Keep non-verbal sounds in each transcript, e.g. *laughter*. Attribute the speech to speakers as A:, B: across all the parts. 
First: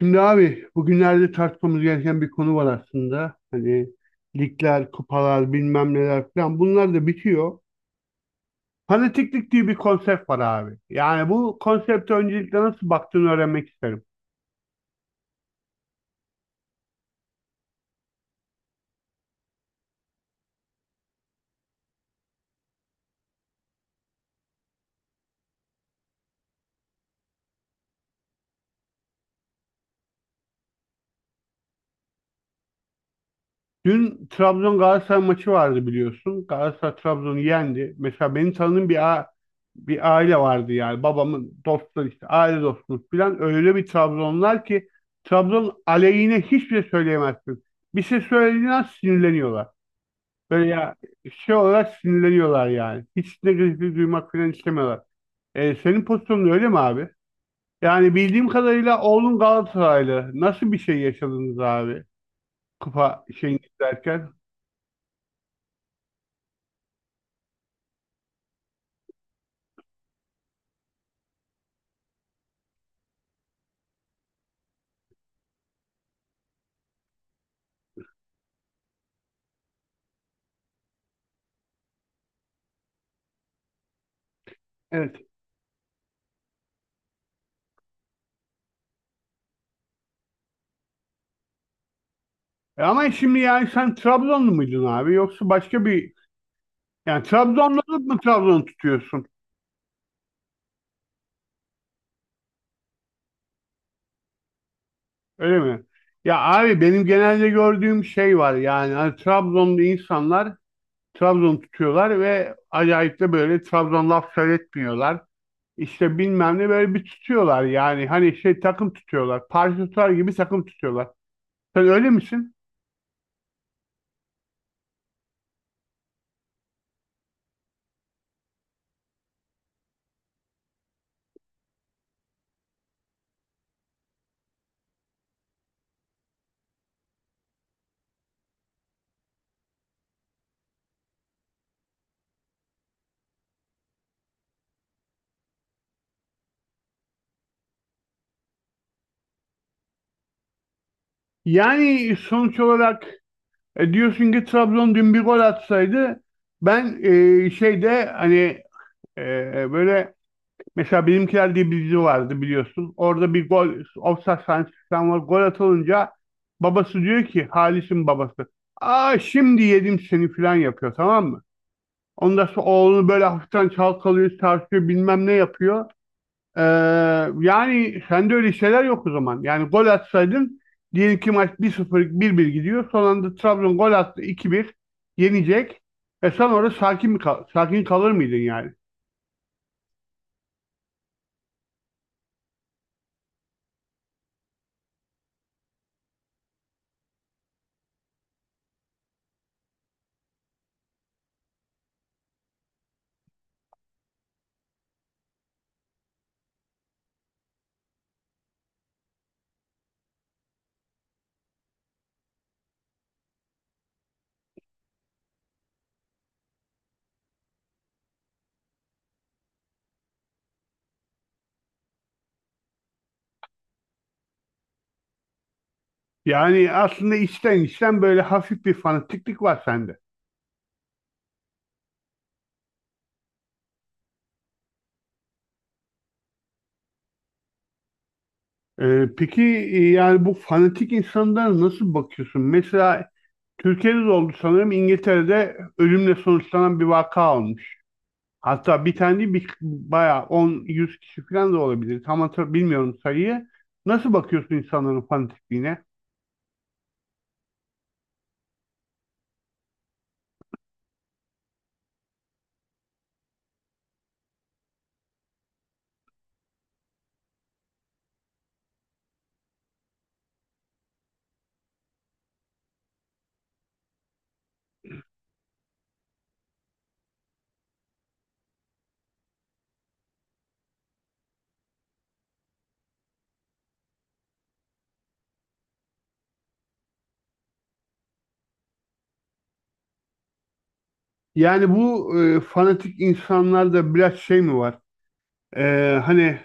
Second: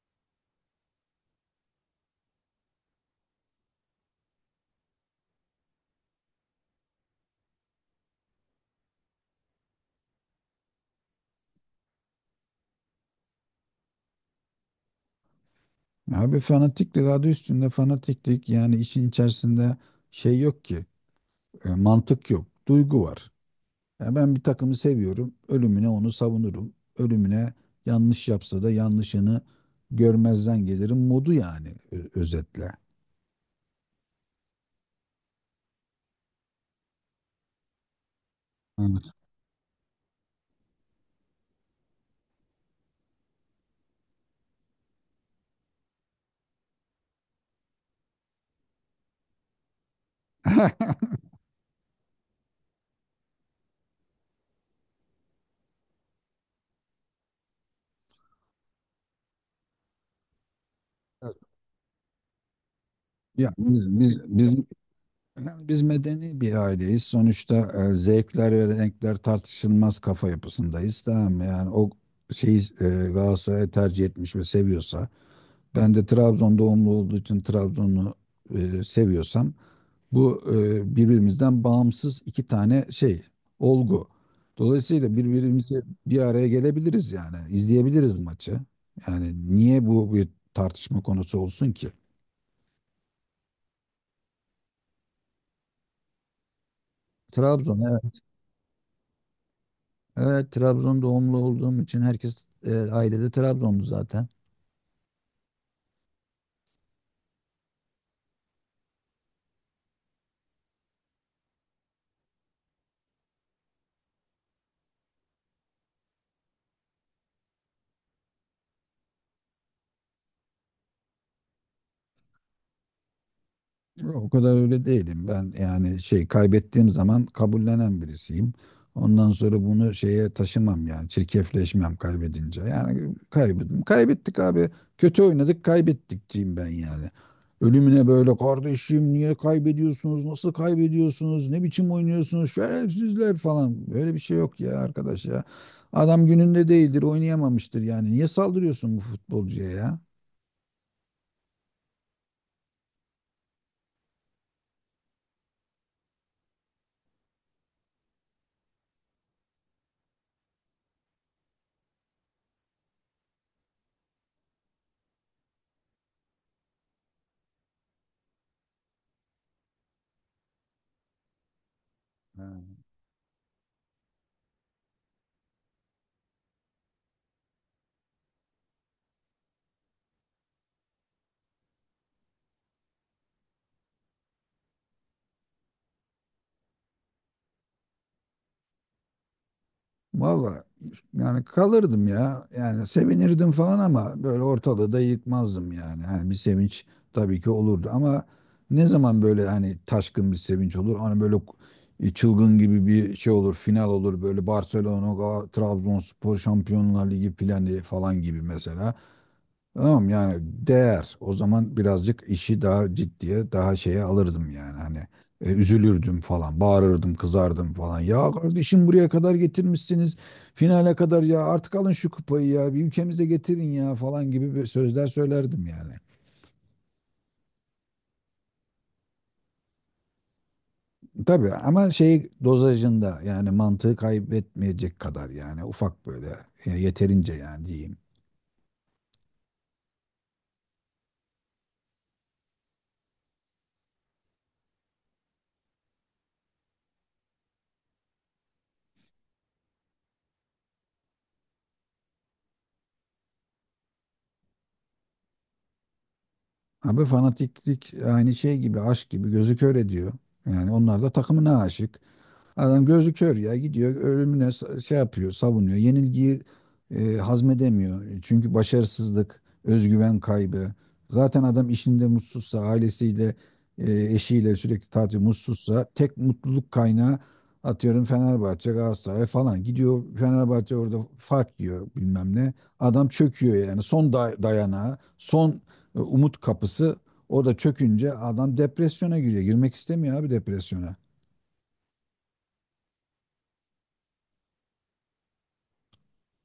A: Şimdi abi bugünlerde tartışmamız gereken bir konu var aslında. Hani ligler, kupalar, bilmem neler falan bunlar da bitiyor. Fanatiklik diye bir konsept var abi. Yani bu konsepte öncelikle nasıl baktığını öğrenmek isterim.
B: Abi, fanatiklik adı üstünde fanatiklik. Yani işin içerisinde şey yok ki, mantık yok, duygu var. Ya, ben bir takımı seviyorum, ölümüne onu savunurum, ölümüne yanlış yapsa da yanlışını görmezden gelirim modu. Yani özetle.
A: Dün Trabzon Galatasaray maçı vardı biliyorsun. Galatasaray Trabzon'u yendi. Mesela benim tanıdığım
B: Evet.
A: bir aile vardı yani. Babamın dostları işte aile dostumuz falan. Öyle bir Trabzonlar ki Trabzon aleyhine hiçbir şey söyleyemezsin. Bir şey söylediğin an sinirleniyorlar. Böyle ya
B: *laughs*
A: şey olarak sinirleniyorlar yani. Hiç negatifi duymak falan istemiyorlar. Senin pozisyonun öyle mi abi? Yani bildiğim kadarıyla oğlun Galatasaraylı. Nasıl bir şey yaşadınız abi? Kupa
B: Ya,
A: şeyini
B: biz biz
A: izlerken.
B: biz biz medeni bir aileyiz. Sonuçta zevkler ve renkler tartışılmaz kafa yapısındayız. Tamam mı? Yani o şeyi, Galatasaray tercih etmiş ve seviyorsa, ben de Trabzon doğumlu olduğu için Trabzon'u seviyorsam, bu birbirimizden bağımsız iki tane şey, olgu. Dolayısıyla
A: Evet.
B: birbirimizi bir araya gelebiliriz yani, izleyebiliriz maçı. Yani niye bu bir tartışma konusu olsun ki?
A: Ama şimdi yani sen Trabzonlu muydun abi? Yoksa başka bir... Yani
B: Trabzon,
A: Trabzonlu olup mu
B: evet.
A: Trabzon tutuyorsun?
B: Evet, Trabzon doğumlu olduğum için herkes, ailede Trabzonlu zaten.
A: Öyle mi? Ya abi benim genelde gördüğüm şey var. Yani hani Trabzonlu insanlar Trabzon tutuyorlar ve acayip de böyle Trabzon laf söyletmiyorlar. İşte bilmem ne böyle bir tutuyorlar yani hani şey takım tutuyorlar. Parti tutar gibi takım tutuyorlar. Sen öyle misin?
B: O kadar öyle değilim. Ben yani şey, kaybettiğim zaman kabullenen birisiyim. Ondan sonra bunu şeye taşımam, yani çirkefleşmem kaybedince. Yani kaybettim. Kaybettik abi. Kötü oynadık, kaybettikçiyim ben yani. Ölümüne, böyle kardeşim niye kaybediyorsunuz? Nasıl kaybediyorsunuz? Ne biçim oynuyorsunuz? Şerefsizler falan. Böyle bir şey yok ya arkadaş ya. Adam gününde değildir, oynayamamıştır yani. Niye saldırıyorsun bu futbolcuya ya?
A: Yani sonuç olarak diyorsun ki Trabzon dün bir gol atsaydı ben şeyde hani böyle mesela Benimkiler diye bir dizi vardı biliyorsun. Orada bir gol ofsayt sahnesi falan var. Gol atılınca babası diyor ki Halis'in babası. Aa şimdi yedim seni falan yapıyor tamam mı?
B: Ha.
A: Ondan sonra oğlunu böyle hafiften çalkalıyor, tartıyor bilmem ne yapıyor. Ee, yani sende öyle şeyler yok o zaman. Yani gol atsaydın diyelim ki maç 1-0 bir bir gidiyor. Son anda Trabzon gol attı 2-1 yenecek. Sen orada sakin kalır mıydın yani?
B: Valla, yani kalırdım ya. Yani sevinirdim falan ama böyle ortalığı da yıkmazdım yani. Hani bir sevinç tabii ki olurdu ama ne zaman böyle hani taşkın bir sevinç olur? Hani böyle çılgın gibi bir şey olur, final olur, böyle Barcelona, Trabzonspor Şampiyonlar Ligi planı falan gibi mesela. Tamam yani, değer. O zaman birazcık işi daha ciddiye, daha şeye alırdım yani. Hani üzülürdüm falan, bağırırdım, kızardım falan. Ya kardeşim, buraya kadar getirmişsiniz. Finale kadar, ya artık alın şu kupayı ya. Bir, ülkemize getirin ya falan gibi bir sözler söylerdim yani.
A: Yani aslında içten içten böyle hafif bir fanatiklik var sende.
B: Tabii, ama şey dozajında, yani mantığı kaybetmeyecek kadar, yani ufak böyle, yeterince yani diyeyim.
A: Peki yani bu fanatik insanlara nasıl bakıyorsun? Mesela Türkiye'de de oldu sanırım İngiltere'de ölümle sonuçlanan bir vaka olmuş. Hatta bir tane değil, bayağı 10-100 kişi falan da olabilir. Tam bilmiyorum sayıyı. Nasıl bakıyorsun insanların fanatikliğine?
B: Abi, fanatiklik aynı şey gibi, aşk gibi gözü kör ediyor. Yani onlar da takımına aşık. Adam gözü kör, ya gidiyor ölümüne, şey yapıyor, savunuyor. Yenilgiyi hazmedemiyor. Çünkü başarısızlık, özgüven kaybı. Zaten adam işinde mutsuzsa, ailesiyle, eşiyle sürekli tatil mutsuzsa, tek mutluluk kaynağı, atıyorum Fenerbahçe, Galatasaray falan. Gidiyor Fenerbahçe, orada fark yiyor bilmem ne. Adam çöküyor yani. Son dayanağı, son umut kapısı orada çökünce adam depresyona giriyor. Girmek istemiyor abi depresyona.
A: Yani bu fanatik insanlarda biraz şey mi var? Hani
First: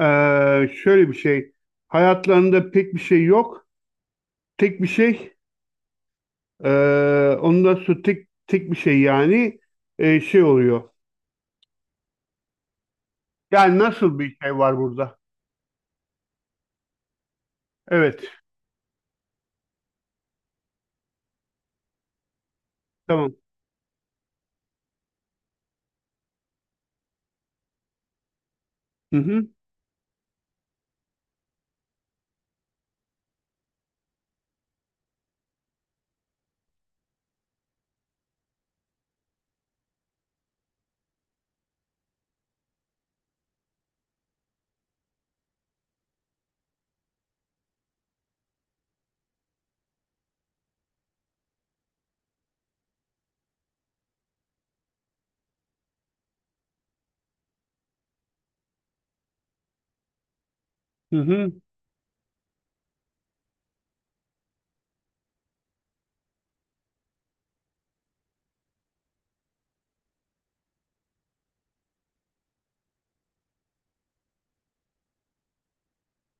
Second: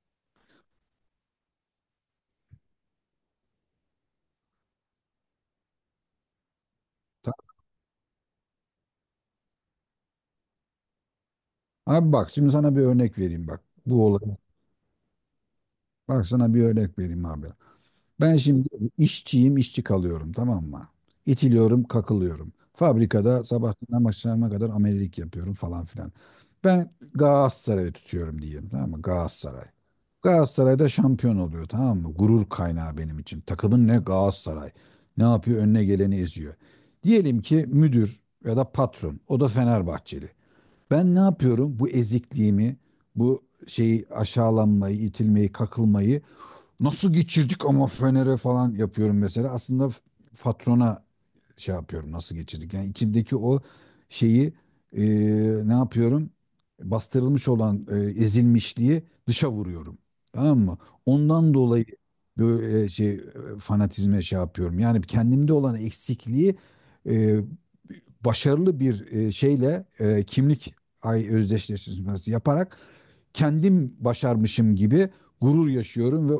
A: şöyle bir şey. Hayatlarında pek bir şey yok. Tek bir şey. Ondan sonra tek bir şey yani şey oluyor.
B: Abi bak, şimdi sana bir örnek vereyim bak.
A: Yani
B: Bu
A: nasıl bir
B: olay.
A: şey var burada?
B: Bak sana bir örnek vereyim abi.
A: Evet.
B: Ben şimdi işçiyim, işçi kalıyorum tamam mı? İtiliyorum, kakılıyorum.
A: Tamam.
B: Fabrikada sabahtan akşama kadar amelelik yapıyorum falan filan. Ben Galatasaray'ı tutuyorum diyeyim tamam mı?
A: Hı hı.
B: Galatasaray. Galatasaray'da şampiyon oluyor tamam mı? Gurur kaynağı benim için. Takımın ne? Galatasaray. Ne yapıyor? Önüne geleni eziyor. Diyelim ki müdür ya da patron. O da Fenerbahçeli. Ben ne yapıyorum? Bu ezikliğimi, bu şeyi, aşağılanmayı, itilmeyi, kakılmayı, nasıl geçirdik ama Fener'e falan yapıyorum mesela. Aslında patrona şey yapıyorum, nasıl geçirdik. Yani içimdeki o şeyi, e, ne yapıyorum? Bastırılmış olan ezilmişliği dışa vuruyorum. Tamam mı?
A: Hı hı.
B: Ondan dolayı böyle şey, fanatizme şey yapıyorum. Yani kendimde olan eksikliği, e, başarılı bir şeyle, kimlik ay özdeşleştirmesi yaparak kendim başarmışım gibi gurur yaşıyorum ve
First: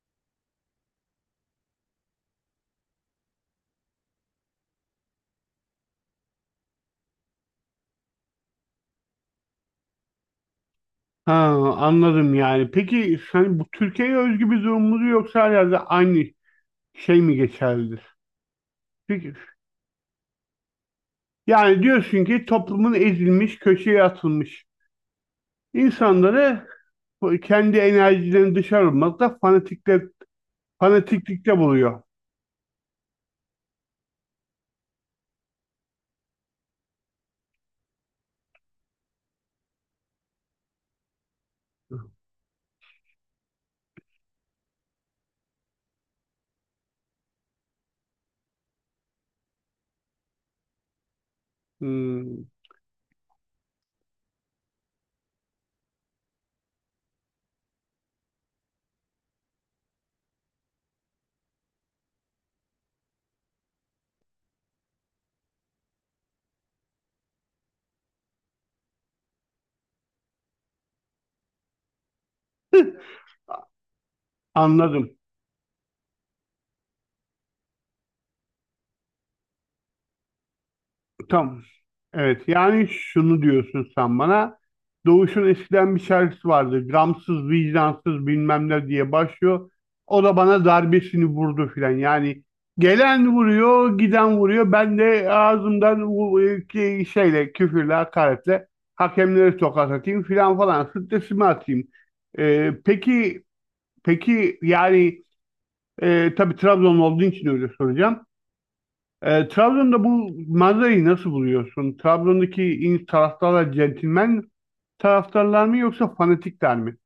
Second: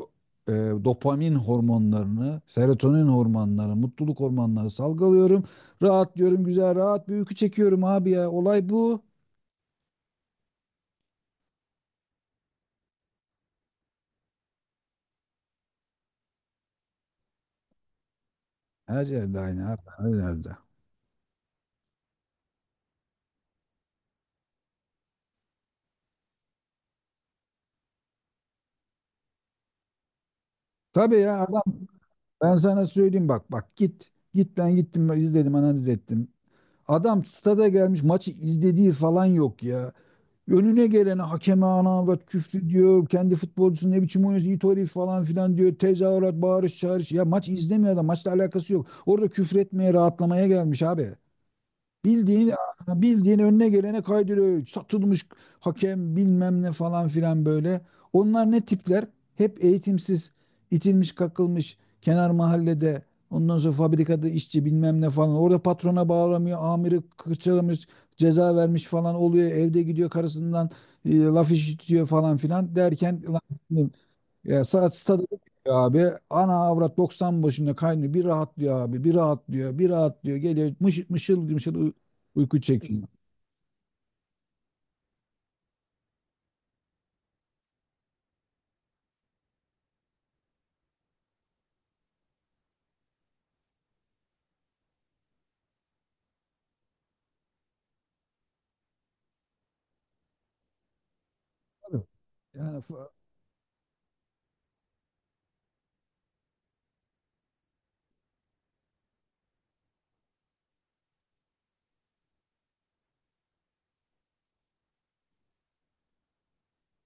B: e, dopamin hormonlarını, serotonin hormonları, mutluluk hormonları salgılıyorum. Rahatlıyorum, güzel rahat bir uyku çekiyorum abi ya. Olay bu.
A: Ha, anladım yani. Peki hani bu Türkiye'ye özgü bir durum mudur yoksa her yerde aynı şey mi geçerlidir?
B: Her
A: Peki
B: yerde aynı abi, her yerde.
A: yani diyorsun ki toplumun ezilmiş, köşeye atılmış insanları kendi enerjilerini dışarı vurmakta
B: Tabii ya,
A: fanatiklikte
B: adam,
A: buluyor.
B: ben sana söyleyeyim bak, bak git. Git, ben gittim, ben izledim, analiz ettim. Adam stada gelmiş, maçı izlediği falan yok ya. Önüne gelene, hakeme, anaavrat küfür diyor. Kendi futbolcusu, ne biçim oynuyorsun it herif falan filan diyor. Tezahürat, bağırış, çağırış. Ya maç izlemiyor adam. Maçla alakası yok. Orada küfür etmeye, rahatlamaya gelmiş abi.
A: Hmm,
B: Bildiğin bildiğin önüne gelene kaydırıyor. Satılmış hakem bilmem ne falan filan böyle. Onlar ne tipler? Hep eğitimsiz, itilmiş, kakılmış kenar mahallede. Ondan sonra fabrikada işçi bilmem ne falan. Orada patrona bağlamıyor, amiri kırçalamış, ceza vermiş falan oluyor. Evde gidiyor karısından laf işitiyor falan filan derken, lan ya saat
A: anladım.
B: stada gidiyor abi. Ana avrat 90 başında kaynıyor. Bir rahatlıyor abi. Bir rahatlıyor. Bir rahatlıyor. Geliyor mışıl mışıl,
A: Tamam.
B: mışıl
A: Evet
B: uyku
A: yani
B: çekiyor.
A: şunu diyorsun sen bana. Doğuş'un eskiden bir şarkısı vardı. Gramsız, vicdansız bilmem ne diye başlıyor. O da bana darbesini vurdu filan. Yani gelen vuruyor, giden vuruyor. Ben de ağzımdan şeyle, küfürle, hakaretle hakemlere tokat atayım filan falan. Stresimi atayım.
B: Tabii.
A: Ee,
B: Yani
A: peki, peki yani tabii Trabzon olduğu için öyle soracağım. Trabzon'da bu manzarayı nasıl buluyorsun? Trabzon'daki taraftarlar centilmen taraftarlar mı yoksa fanatikler mi?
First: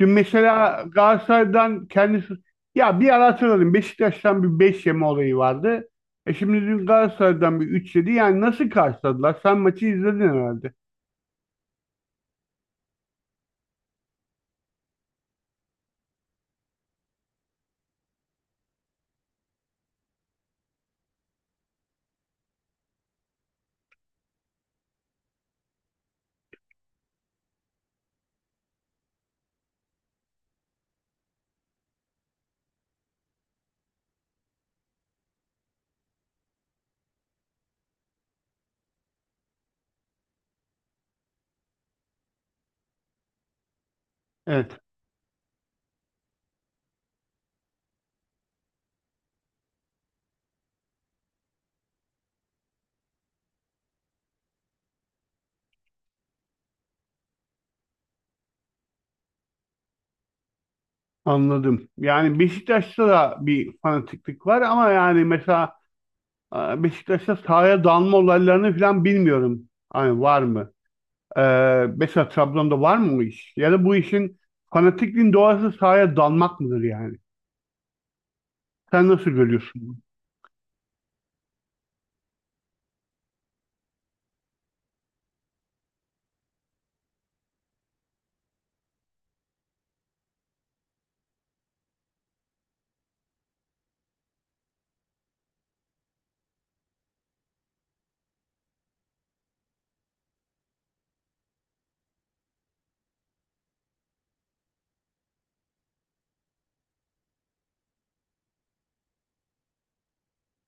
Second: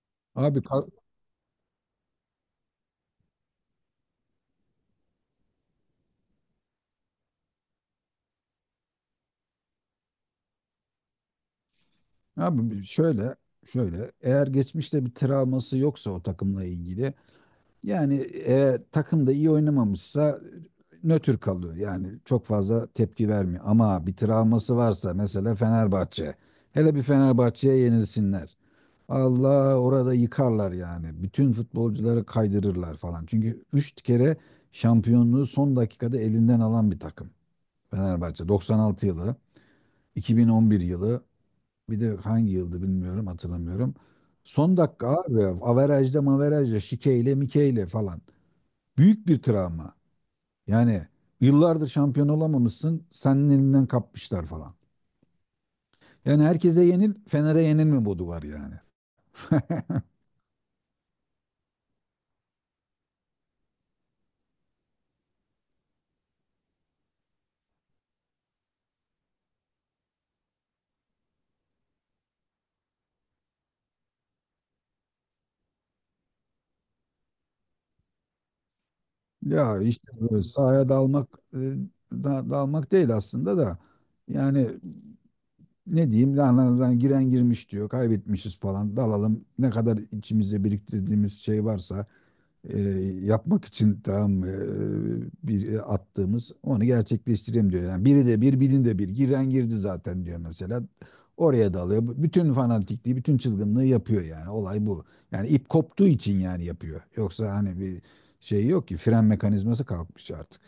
A: Dün
B: abi,
A: mesela Galatasaray'dan kendisi, ya bir ara hatırladım, Beşiktaş'tan bir 5 yeme olayı vardı. Şimdi dün Galatasaray'dan bir 3 yedi. Yani nasıl karşıladılar? Sen maçı izledin herhalde.
B: abi, şöyle eğer geçmişte bir travması yoksa o takımla ilgili, yani eğer takım da iyi oynamamışsa nötr kalıyor. Yani çok fazla tepki vermiyor. Ama bir travması varsa, mesela Fenerbahçe. Hele bir Fenerbahçe'ye yenilsinler. Allah, orada yıkarlar yani. Bütün futbolcuları kaydırırlar falan. Çünkü 3 kere şampiyonluğu son dakikada elinden alan bir takım. Fenerbahçe 96 yılı, 2011 yılı, bir de hangi yıldı bilmiyorum, hatırlamıyorum.
A: Evet,
B: Son dakika abi, averajda maverajda, şikeyle mikeyle falan. Büyük bir travma. Yani yıllardır şampiyon olamamışsın, senin elinden kapmışlar falan. Yani herkese yenil, Fener'e yenilme modu var yani. *laughs*
A: anladım. Yani Beşiktaş'ta da bir fanatiklik var ama yani mesela Beşiktaş'ta sahaya dalma olaylarını falan bilmiyorum. Hani var mı? Mesela Trabzon'da var mı o iş? Ya da bu işin fanatikliğin doğası sahaya dalmak mıdır yani? Sen nasıl görüyorsun
B: Ya
A: bunu?
B: işte böyle sahaya dalmak, dalmak değil aslında da, yani ne diyeyim, giren girmiş diyor, kaybetmişiz falan, dalalım, ne kadar içimizde biriktirdiğimiz şey varsa e, yapmak için, tamam mı, bir attığımız onu gerçekleştireyim diyor. Yani biri de bir bilin de bir giren girdi zaten diyor mesela. Oraya dalıyor. Bütün fanatikliği, bütün çılgınlığı yapıyor yani. Olay bu. Yani ip koptuğu için yani yapıyor. Yoksa hani bir şey yok ki, fren mekanizması kalkmış artık.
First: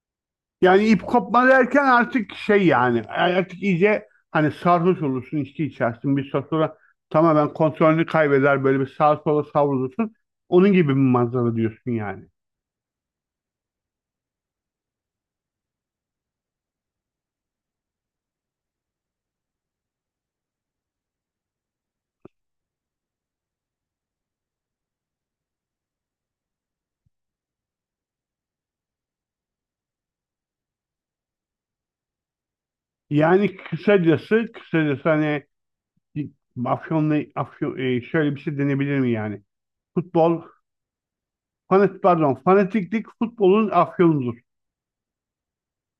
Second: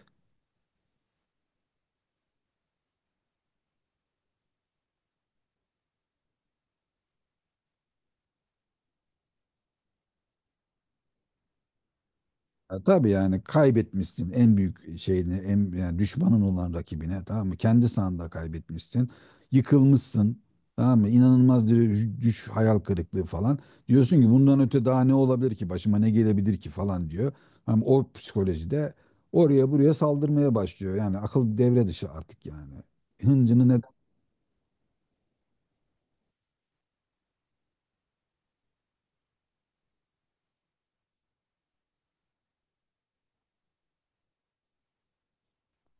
A: Yani ip kopma derken artık şey yani artık iyice hani sarhoş olursun, içki içersin. Bir süre sonra tamamen kontrolünü kaybeder böyle bir sağa sola savrulursun. Onun gibi bir manzara diyorsun yani.
B: Ya tabii, yani kaybetmişsin en büyük şeyini, en yani düşmanın olan rakibine tamam mı? Kendi sahanda kaybetmişsin. Yıkılmışsın. Tamam mı? İnanılmaz, düş, hayal kırıklığı falan. Diyorsun ki bundan öte daha ne olabilir ki? Başıma ne gelebilir ki falan diyor. Ama o psikolojide oraya buraya saldırmaya başlıyor. Yani akıl devre dışı artık yani.
A: Yani
B: Hıncını ne
A: kısacası hani Afyon'la Afyon, şöyle bir şey denebilir mi yani? Futbol, pardon, fanatiklik futbolun afyonudur.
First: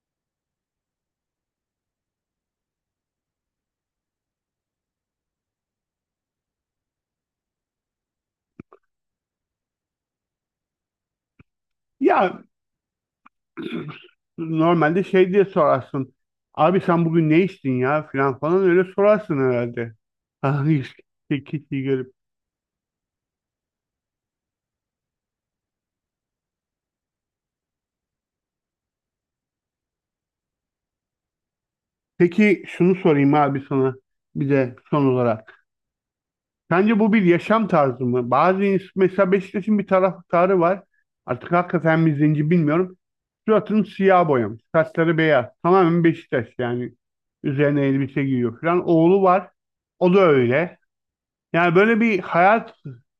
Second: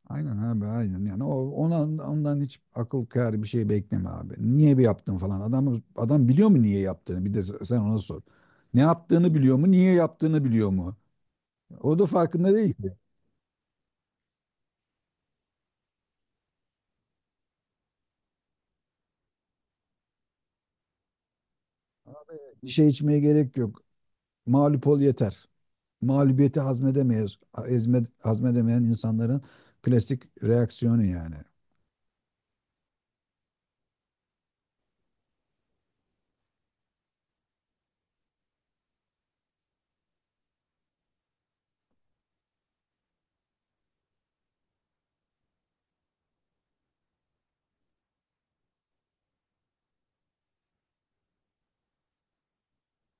B: Aynen abi, aynen yani, o ona, ondan hiç akıl kârı bir şey bekleme abi. Niye bir yaptın falan. Adam biliyor mu niye yaptığını? Bir de sen ona sor. Ne yaptığını biliyor mu? Niye yaptığını biliyor mu? O da
A: Ya
B: farkında değil ki.
A: normalde şey diye sorarsın. Abi sen bugün ne içtin ya filan falan öyle sorarsın herhalde. *laughs* Hani işte kişiyi görüp.
B: Bir şey içmeye gerek yok. Mağlup ol yeter. Mağlubiyeti hazmedemeyiz. Ezme, hazmedemeyen insanların klasik reaksiyonu yani.
A: Peki şunu sorayım abi sana bir de son olarak. Sence bu bir yaşam tarzı mı? Mesela Beşiktaş'ın bir taraftarı var. Artık hakikaten mi zenci bilmiyorum. Suratını siyah boyamış. Saçları beyaz. Tamamen Beşiktaş yani. Üzerine elbise giyiyor falan. Oğlu var. O da öyle. Yani böyle bir hayat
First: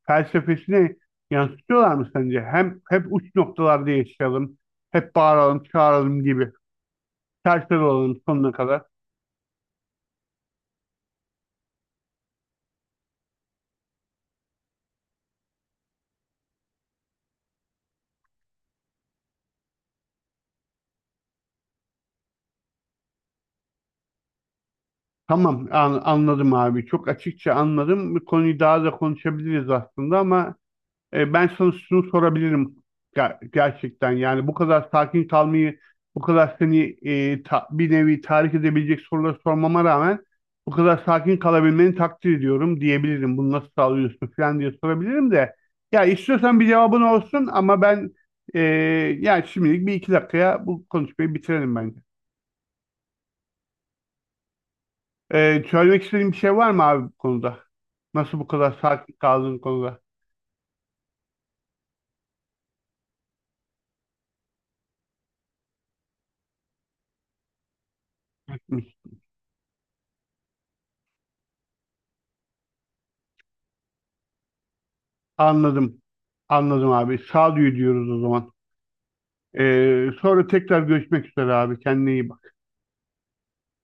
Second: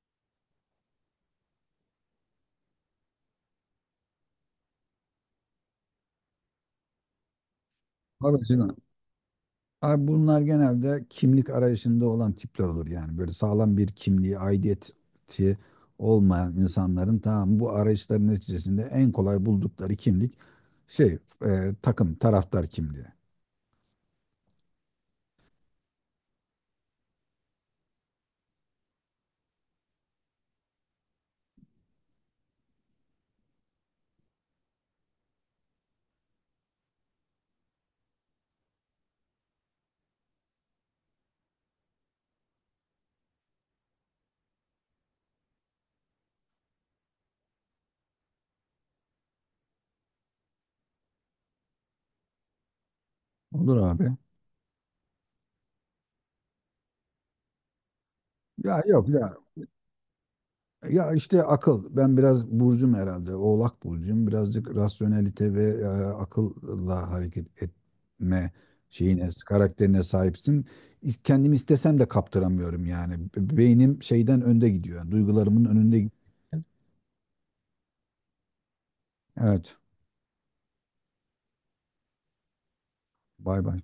A: felsefesini yansıtıyorlar mı sence? Hem hep uç noktalarda yaşayalım, hep bağıralım, çağıralım gibi. Serseri olalım
B: Abi
A: sonuna kadar.
B: Abi, bunlar genelde kimlik arayışında olan tipler olur yani. Böyle sağlam bir kimliği, aidiyeti olmayan insanların, tamam, bu arayışların neticesinde en kolay buldukları kimlik, şey, takım, taraftar kimliği.
A: Tamam, anladım abi. Çok açıkça anladım. Bu konuyu daha da konuşabiliriz aslında ama ben sana şunu sorabilirim gerçekten. Yani bu kadar sakin kalmayı, bu kadar seni bir nevi tahrik edebilecek soruları sormama rağmen bu kadar sakin kalabilmeni takdir ediyorum diyebilirim. Bunu nasıl sağlıyorsun falan diye sorabilirim de. Ya istiyorsan bir cevabın olsun ama ben e, yani şimdilik bir iki dakikaya bu konuşmayı bitirelim bence.
B: Olur abi.
A: Söylemek istediğin bir şey var mı abi bu konuda? Nasıl bu kadar
B: Ya yok
A: sakin
B: ya.
A: kaldığın konuda?
B: Ya işte, akıl. Ben biraz burcum herhalde. Oğlak burcum. Birazcık rasyonelite ve akılla hareket etme şeyine, karakterine sahipsin. Kendim istesem de kaptıramıyorum yani. Beynim şeyden önde gidiyor, yani duygularımın önünde
A: Anladım.
B: gidiyor.
A: Anladım abi. Sağduyu diyoruz o zaman.
B: Evet.
A: Sonra tekrar görüşmek üzere abi. Kendine iyi bak.
B: Bay bay.